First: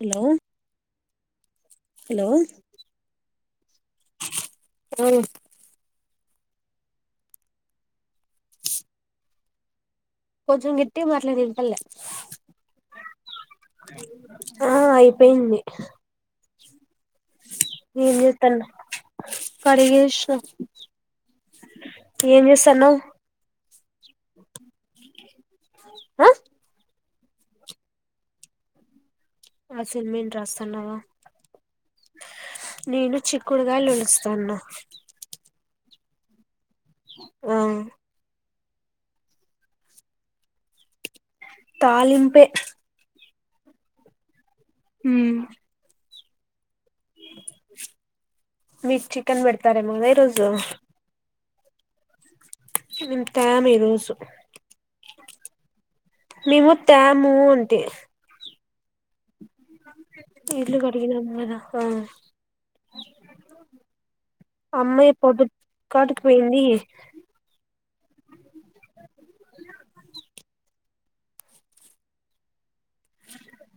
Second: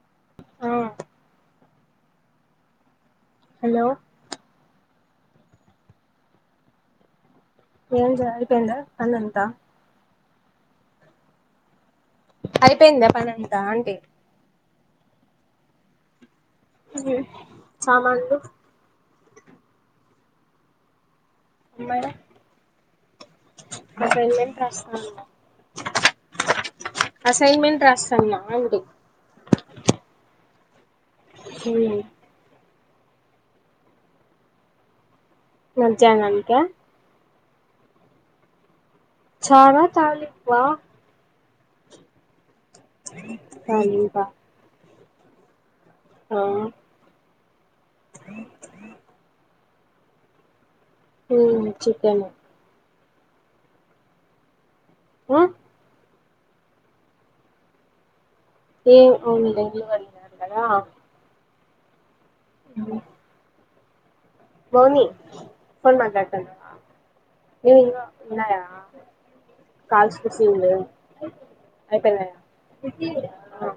hello ఆ hello hello ఎవరు ఎంజా అయిపోంద పనంతా కొజంగ్ గిట్టిగ మాట్లాడు ఇన్పడ్లే అయిపోయిందా పనంత ఆంటి ఆ అయిపోయింది హ్మ్ సామాన్లు కడిగేశ్నా ఏం జేస్తాన్నవ్ అసయిన్మెంట్ రాస్తాన ఆ అసైన్మెంట్ రాస్తన్నా అంటి అసైన్మెంట్ రాస్తన్నవా హ్మ్ నేను చిక్కుడుగాయలేస్తాన్న మద్యానానిక ఉమ్ చాలా తాలింప్వ తాలింపే చాలింక హ్మ్ ఆ మీక్ చికెన్ బెడతరేమోగ రోజు చకే మ ఇంకా మీరు [unintelligible] ఆ మేము తేము అంతే ఏ అవును ఎలువడిన గా అ ఉమ్ మౌని అమ్మాయి పొదుపు ఫోన్ కాటికి పోయింది మాట్లాడుతండవా ఏం ఇంగ ఉన్నాయా కాల్స్ కుసింది అయిపినయ ఆ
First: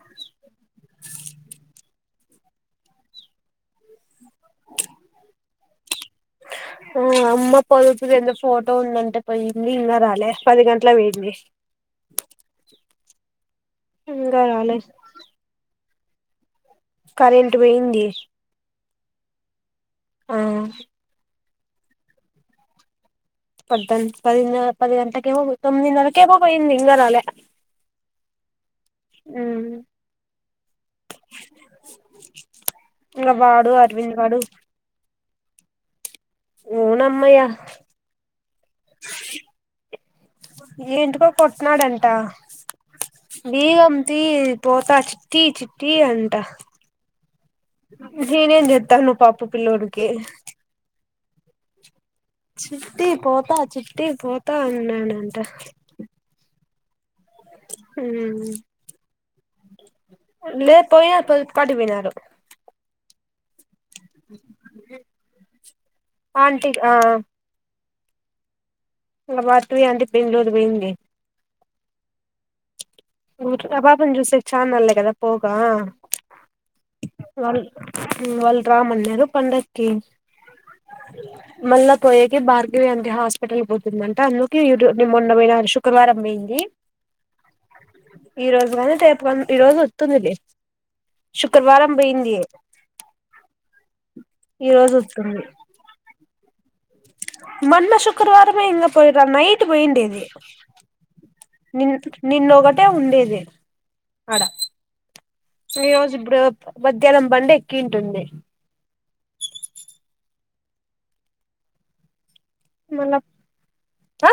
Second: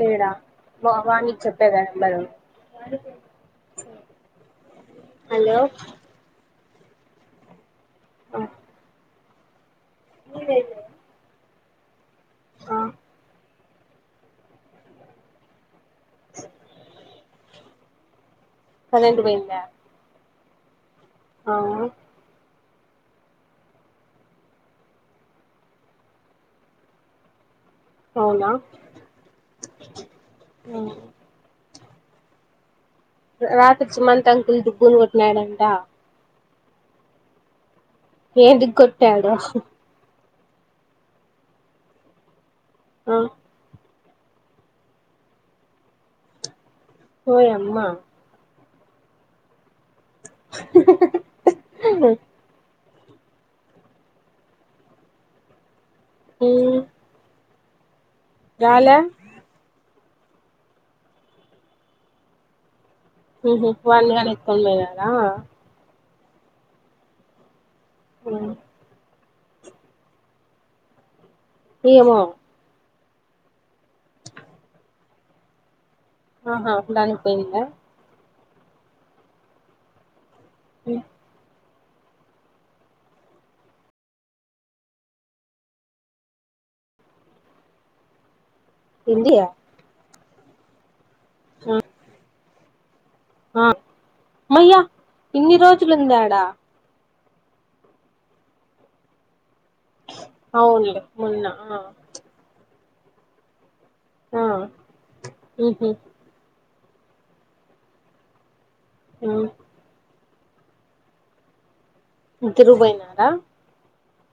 తేడా వాణికి చెప్పేద నెంబరు [inaudible] హలో ఆ అమ్మ పదుపూది ఏందో ఫోటో ఉందంటే పోయి పోయి ఇంగా రాలే పది గంటలకుపిన్ది ఆ ఇంగా రాలే కరెంట్ పోయింది కరెంట్పోయిదా ఆ ఆ పద్దన పదిన్నర పది గంటకి పో తొమ్మిదనర్కేమో బోయిది ఇంగా రాలే అవునా మ్మ్ ఉమ్ ఇంగ వాడు రాత్రి అరవింద్ సుమంత్ గాడు అంకుల్ దుగ్గును కొట్టినాడంట వును అమ్మయ ఏంటికి కొట్టాడు ఏంటికో కొట్నాడంట ఆ బీగం తీ పోతా చిట్టి చిట్టి అంట ఓయమ్మ నేనేం చె తను పాప పిల్లాడికి [inaudible] చిుట్టి పోతా చిట్టి పోతా అన్నాడంట ఉమ్ హ్మ్మ్ లేదు పొయ్యారు పలుపుకటికి పోనారు ఉహు వాన్నిగానీ ఎత్తుకొని పోయినరా ఆంటీ ఆ ఆ ఉమ్ వాతువి ఆంటీ బెంగళూరు బింది ఏమో ఊతోట పాపనీ జూసే చాన్ నాళ్లు కదా పోకా ఆహా అలానికిపోయింద వాళ్ళు రామ్మన్నారు పండక్కి ఉమ్ మళ్ళా పోయేకి భార్గగివి ఆంటీ హాస్పిటల్ పోతుందంట అందుకే నేన్ మొన్న పోయి శుక్రవారం అ పోయింది ఈ రోజు గానీ రేపు ఏంది గాన్ ఈ రోజు వొత్తుందిలే ఆ శుక్రవారం పోయింది ఆ ఈ మయ్యా రోజు ఇన్ని రోజులుందాడా మన్న శుక్రవారమే ఇంగా పోయిరా నైట్ ఇట్ పోయిండేది అవునులే మొన్న ఆ ని నిన్న ఒకట్ అంటే ఉండేది అడ ఆ మ్మ్ ఈ హు రోజు ఇప్పుడు మధ్యాహ్నం బండి ఎక్కింటుంది ఆ ఇద్దురు పాయినరా ఆ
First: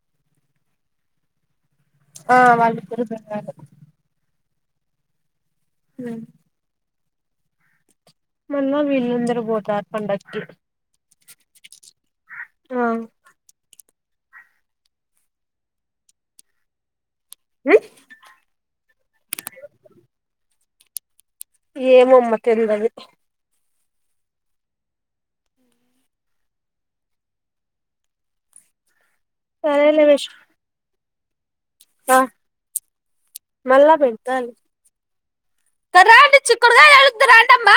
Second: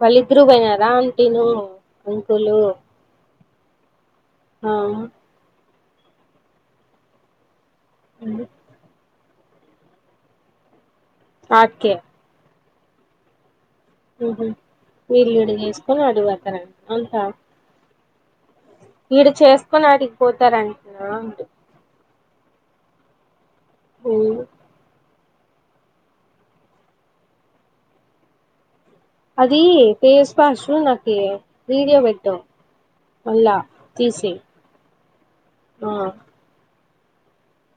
వాళ్ళద్రు బయనారా ఆంటీ నువ్వు ఆ వాళ్ళరు ఆ హ మళ్ళా వీళ్ళందరు పోతారు పండకి కే ఆ ఆహ వీల్లుడు చేసుకొని అడుగుతారండి అంతా వడు చేసుకొని ఆడిగిపోతారంట ఏమోమ్ మకె ఎందది అ అది సరేలే తెసు విష్క పషూ నక వీడియో బడ్డో వళ్ళా మళ్ళా తీసే పెడతాలే ఆ డుతు అంటమ్బ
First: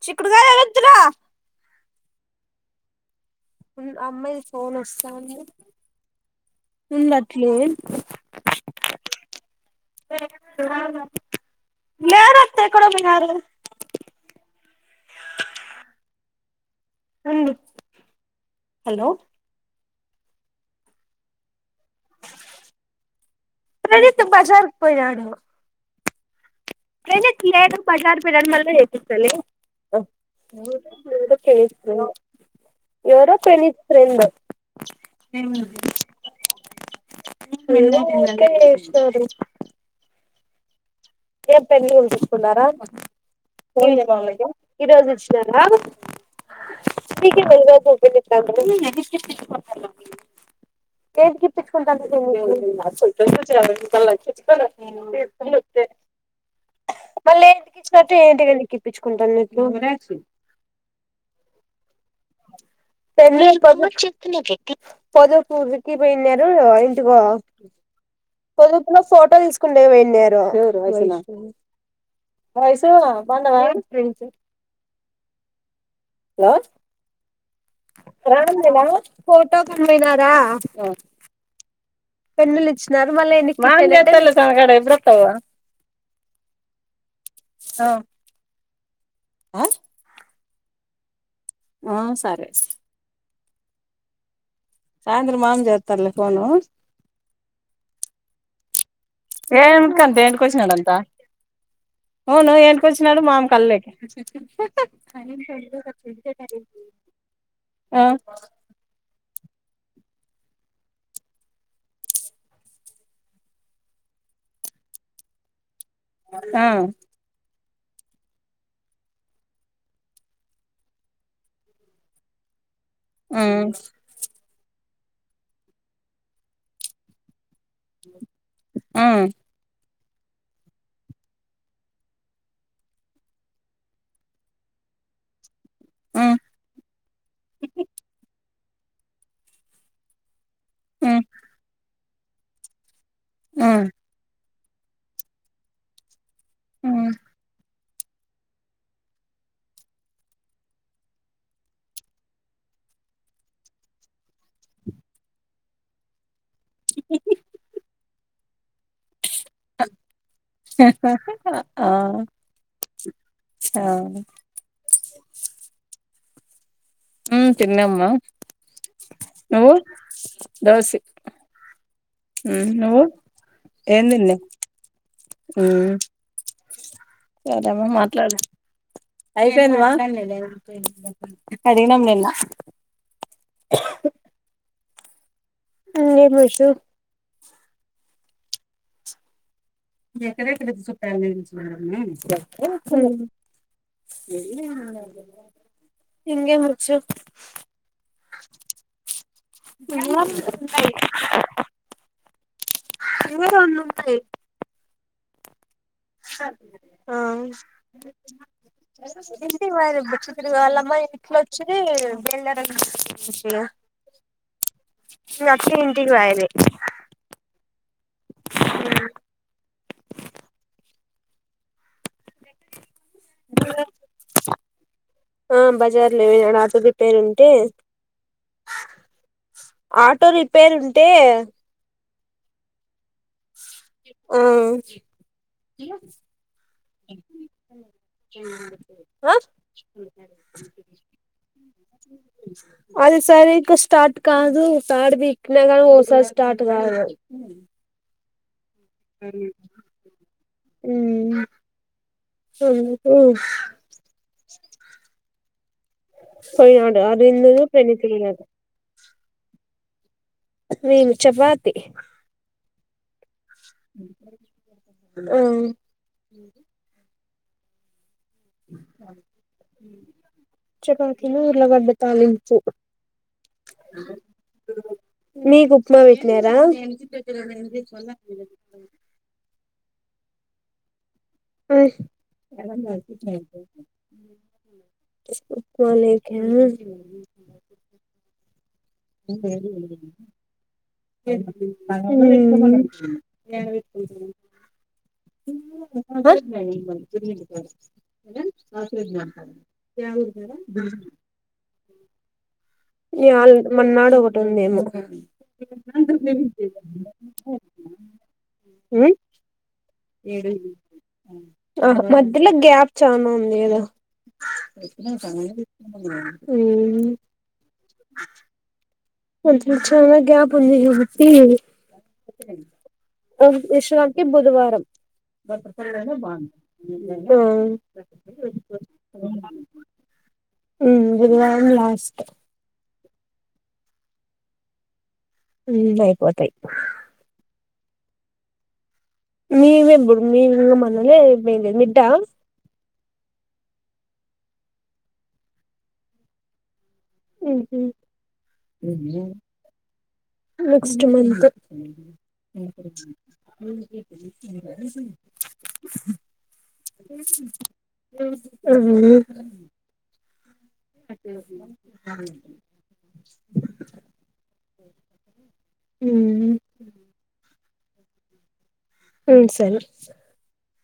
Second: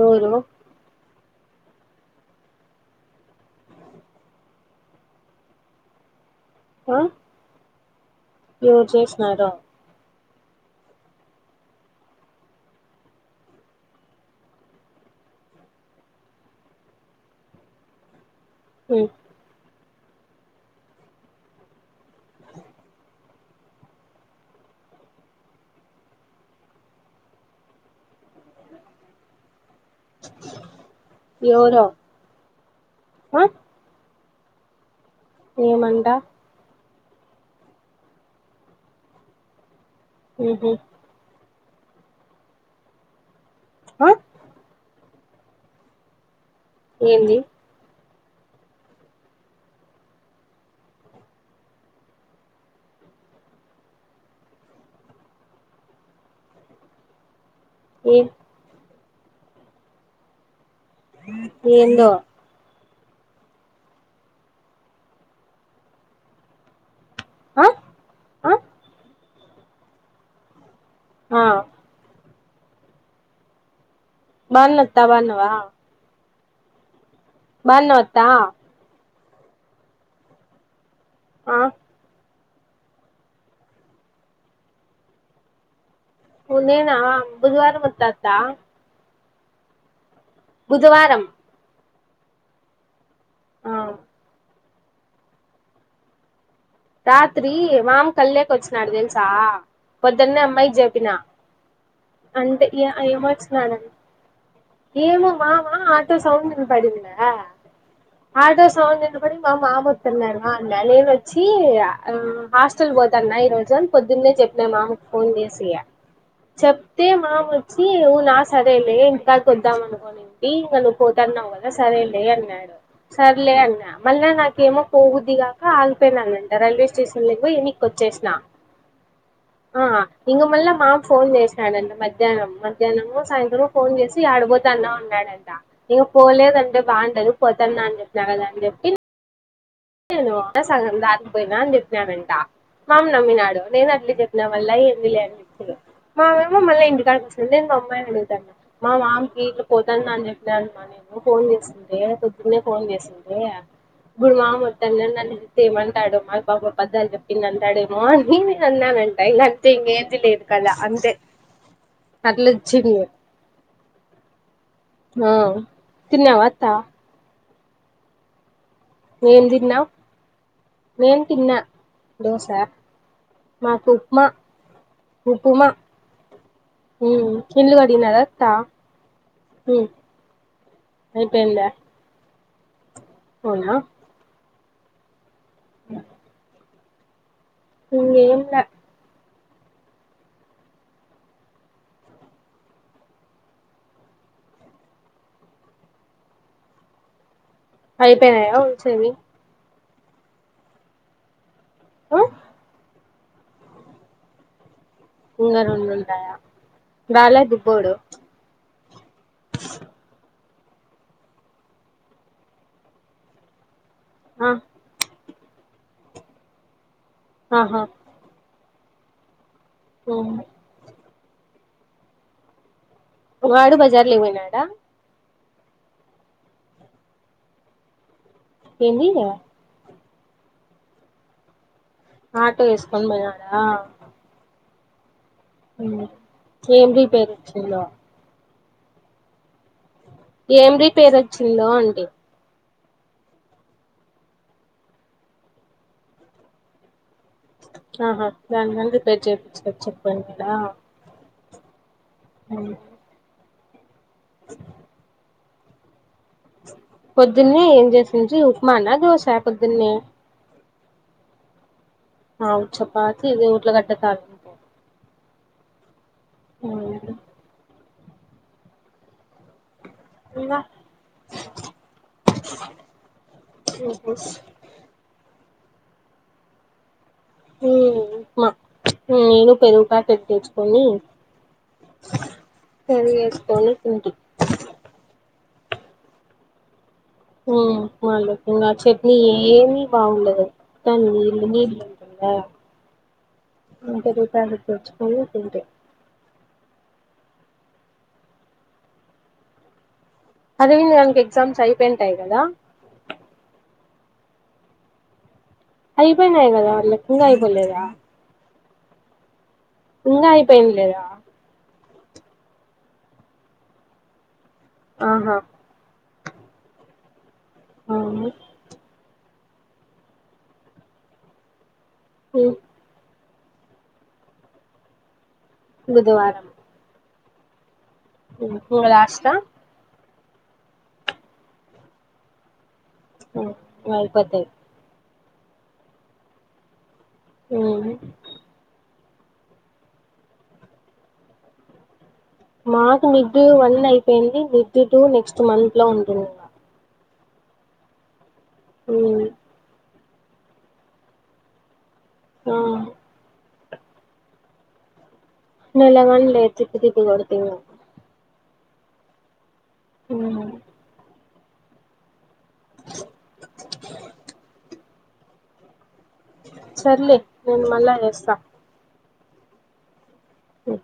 ఎవరు చిక్కుడుగా వెతురా అమ్మాయికి ఫోన్ వస్తా ఉ అట్లే ూ చేసన్నారుార లేరు అత్త ఎక్కడ బోయారు ఉమ్ హలో ప్రణీత్ బజాకి పోయి నాడు ఏ తయడు బజార్ బిడ మళ్ వస్తలి ఎవరో స్త ఎవరో ప్రణీత్ ఫ్రెండ్ ఏ మండ వె ఇస్తరు ఊ హు ఏ పెళ్ళ ఉంచుకున్నారా ఆ మామయ్య ఈ రోజు వచ్చినారా ఏంది [unintelligible] ఏంటి గప్పించుకుంటా మళ్ళీ ఏంటికి ఇచ్చినట్టు ఏ ఏంటి ఇప్పించుకుంటాను ఎందో పదపూకి కి పోన్రు టు ఆ ఆ పొదుపులో ఫోటో తీసుకుంటే పోనారు వయ ఆ ఐసు బండవా బాధలు త బాధవా హలోనా ఫోటో కమ్నారా ఆ పెన్నులు ఇచ్చినారు మళ్ళీన్నిడ్రతవా ఉ ననా బుధవారం వత్తత్త ఆ బుధవారం ఆ సరే స్ ఆ సాయంద్ర మాగం జేత్తల్ల ఫోను రాత్రి మామ్ కల్లోకి వచ్చినాడు తెలుసా పొద్దున్న అమ్మాయికి చెపిన అంటే అ ఏమోచ్చన్నాడడి ఏమో మామా ఆటో అ సౌండ్ బ ఆటో సౌండ్ ఇనపడి మా మామ అత్తన్నారు నేనోచ్చి ఆ హాస్టల్ పోతాన్న ఈ రోజు అని పొద్దున్నే చెప్పిన మాకు ఫోన్ చేసి చెప్తే మాము న నువ్వు నా సరేలే ఇంకా కొద్దాం అనుకోనింటి ఇంకా ను్వు పోతున్నావు కదా సరేలే అన్నాడు సర్లే అన్నా మళ్ళ నాకేమో పోగుద్దిగాక ఆగిపోయినానంట రైల్వే స్టేషన్ లో పో ఎ వచ్చేసిన ఆ ఇంక మళ్ళల మా ఫోన్ చేసాడుం మధ్యాహ్నం మధ్యాహ్నము సాయంత్రం ఫోన్ చేసి ఆడబతాన్నా ఉన్నా డంట నీకు పోలేదంటే బాగుంటదు పోతాంన్నా అని చెప్నా కదా అని చెప్పిసి నేను వాట సగం దాకపోయినా అని చెప్పినానంట మామ్ నమ్మినాడు నేను అట్లే చెప్పినా ళ్ళా ఎందులి మామ్ మళ్ళ ఇంటికాడ ప ఎంగ అమ్మా అగుతా మామికి ఇట్లా పోతున్న అని చెప్పినా అమ్మా నేను ఫోన్ చేస్తుంటే పొద్దునే ఫోన్ చేస్త ఉంటే ఇప్డు మా అన్న చెప్తే ఏమంటాడు మా బాబు పద్దాలు చెప్పింది అంటాడేమో అని నేను అన్నానంట ఇకంతే ఇంేది లేదు కదా అంతే అట్లుొచ్చింది ఆ ఆ తిన్నావా అత్త ఉ తిన్నమ్మ ఏం నువ్వు తిన్నావు దోస నేను తిన్నా దోశ ఆ నువ్వు మాకు ఉప్మా ఏందిన్ల్ ఉ ఉప్మా ఉమ్ సరే ఇల్లు అమ్మ కడిగినారా మాట్లాడ అత్తా అయిపో ఉమ్ అయిపోయిందా కడిగ నమ్లేనా అవునా అ ఏంషు ఏంగేంలే ఎక్కడక్కడ చుట్ట ఇంకేం ముర్చు అయిపోయినాయా చేరి [unintelligible] ఆ ఇ అన్నాయి ఉంగారు ఉ ఆ ఇంటి వా ఇరు వాళ్ళమ్మా ఇట్లో వచ్చిది వల్ళర ఆ క్షి ఇంటికియది ఆహా ఆ హ వాడు బజార్ లో వోయినాడా ఆ బజార్ లోమనాడు అ తది పేరు ఉంటే ఏీంవి ఆటో రిపేర్ ఉంటే ఆటో వేసుకొని పోయినడా ఆ ఏం రిపేరోచ్చిందొ ఆ ఏం రిపేర్ వచ్చిందో అంటీ అదిసారి ఇంకా స్టార్ట్ కాదు తాడు పికినా కానీ ఒకసారి స్టార్ట్ కాదు ఆహా నను రిపేర్ పచ చెక్ పొయినాడా ఏంటి [inaudible] పోయినాడు అరవిందుడు పొద్దున్నే ఏం ప్రణీతి చేసంచి పోయినారు ఉప్మానా దోసా పొద్దున్నే మే చపాతి చపాతి ఇద వఊట్ల కట్ట తాాల హ్మ్ ఇంగ చేపతిలో ఉల్లిగడ్డ తాలింపు ఉహం నీకు ఉప్మా పెట్టినర ఉప్మా నేను పెరుగు ప్యాకెట్ తెచ్చుకొని అ పెరుగు వేసుకొని తింటి వోలెక్య ఉప్మాలో ఇంగ చట్నీ ఏమి బాగుండదు మొత్తం నీళ్లు నీళ్లు వచ్చ పోయింది [unintelligible] అ అరవింద్ గానికి ఎగ్జామ్స్ అయిపోయింటాయి కదా య్యాల్ మన్నాడు ఒకటి ఉందేమో అయిపోయినాయ్ కదా మీకు ఇంకా అయిపోలేదా హ్మ్ ఇంగ అయిపేంది లేదా ఆహా మధ్యల గ్యాప్ చనా ఉంది కదా ఆహా హ్మ్ ఆ మంచిగా చనా గ్యాప్ ఉంది కాబట్టి అ విషు గానికి బుధవారం బుధవారం ఆ ఇంగ లాస్టా హ్మ్ బుధవారం లాస్ట్ వల్పతే హ్మ్ అయిపోతాయ్ ఉహం మీవి ఎప్పుడూ మీవి కూడా మొన్ననే అయిపోయినాయ్ మిడా మాకు మిడ్ వన్ అయిపోయింది మిడ్ టూ నెక్స్ట్ మంత్ లో ఉంటుంది ఉహం ఉమ్ నెక్స్ట్ మంత్ ఆ నెలకని లేదు తిప్పి తిప్పి కొడతే ఇంకా ఊహ ఉ అ సర్లే నెన్ మల్లా చేస్తా హ్మ్ సరే ఉమ్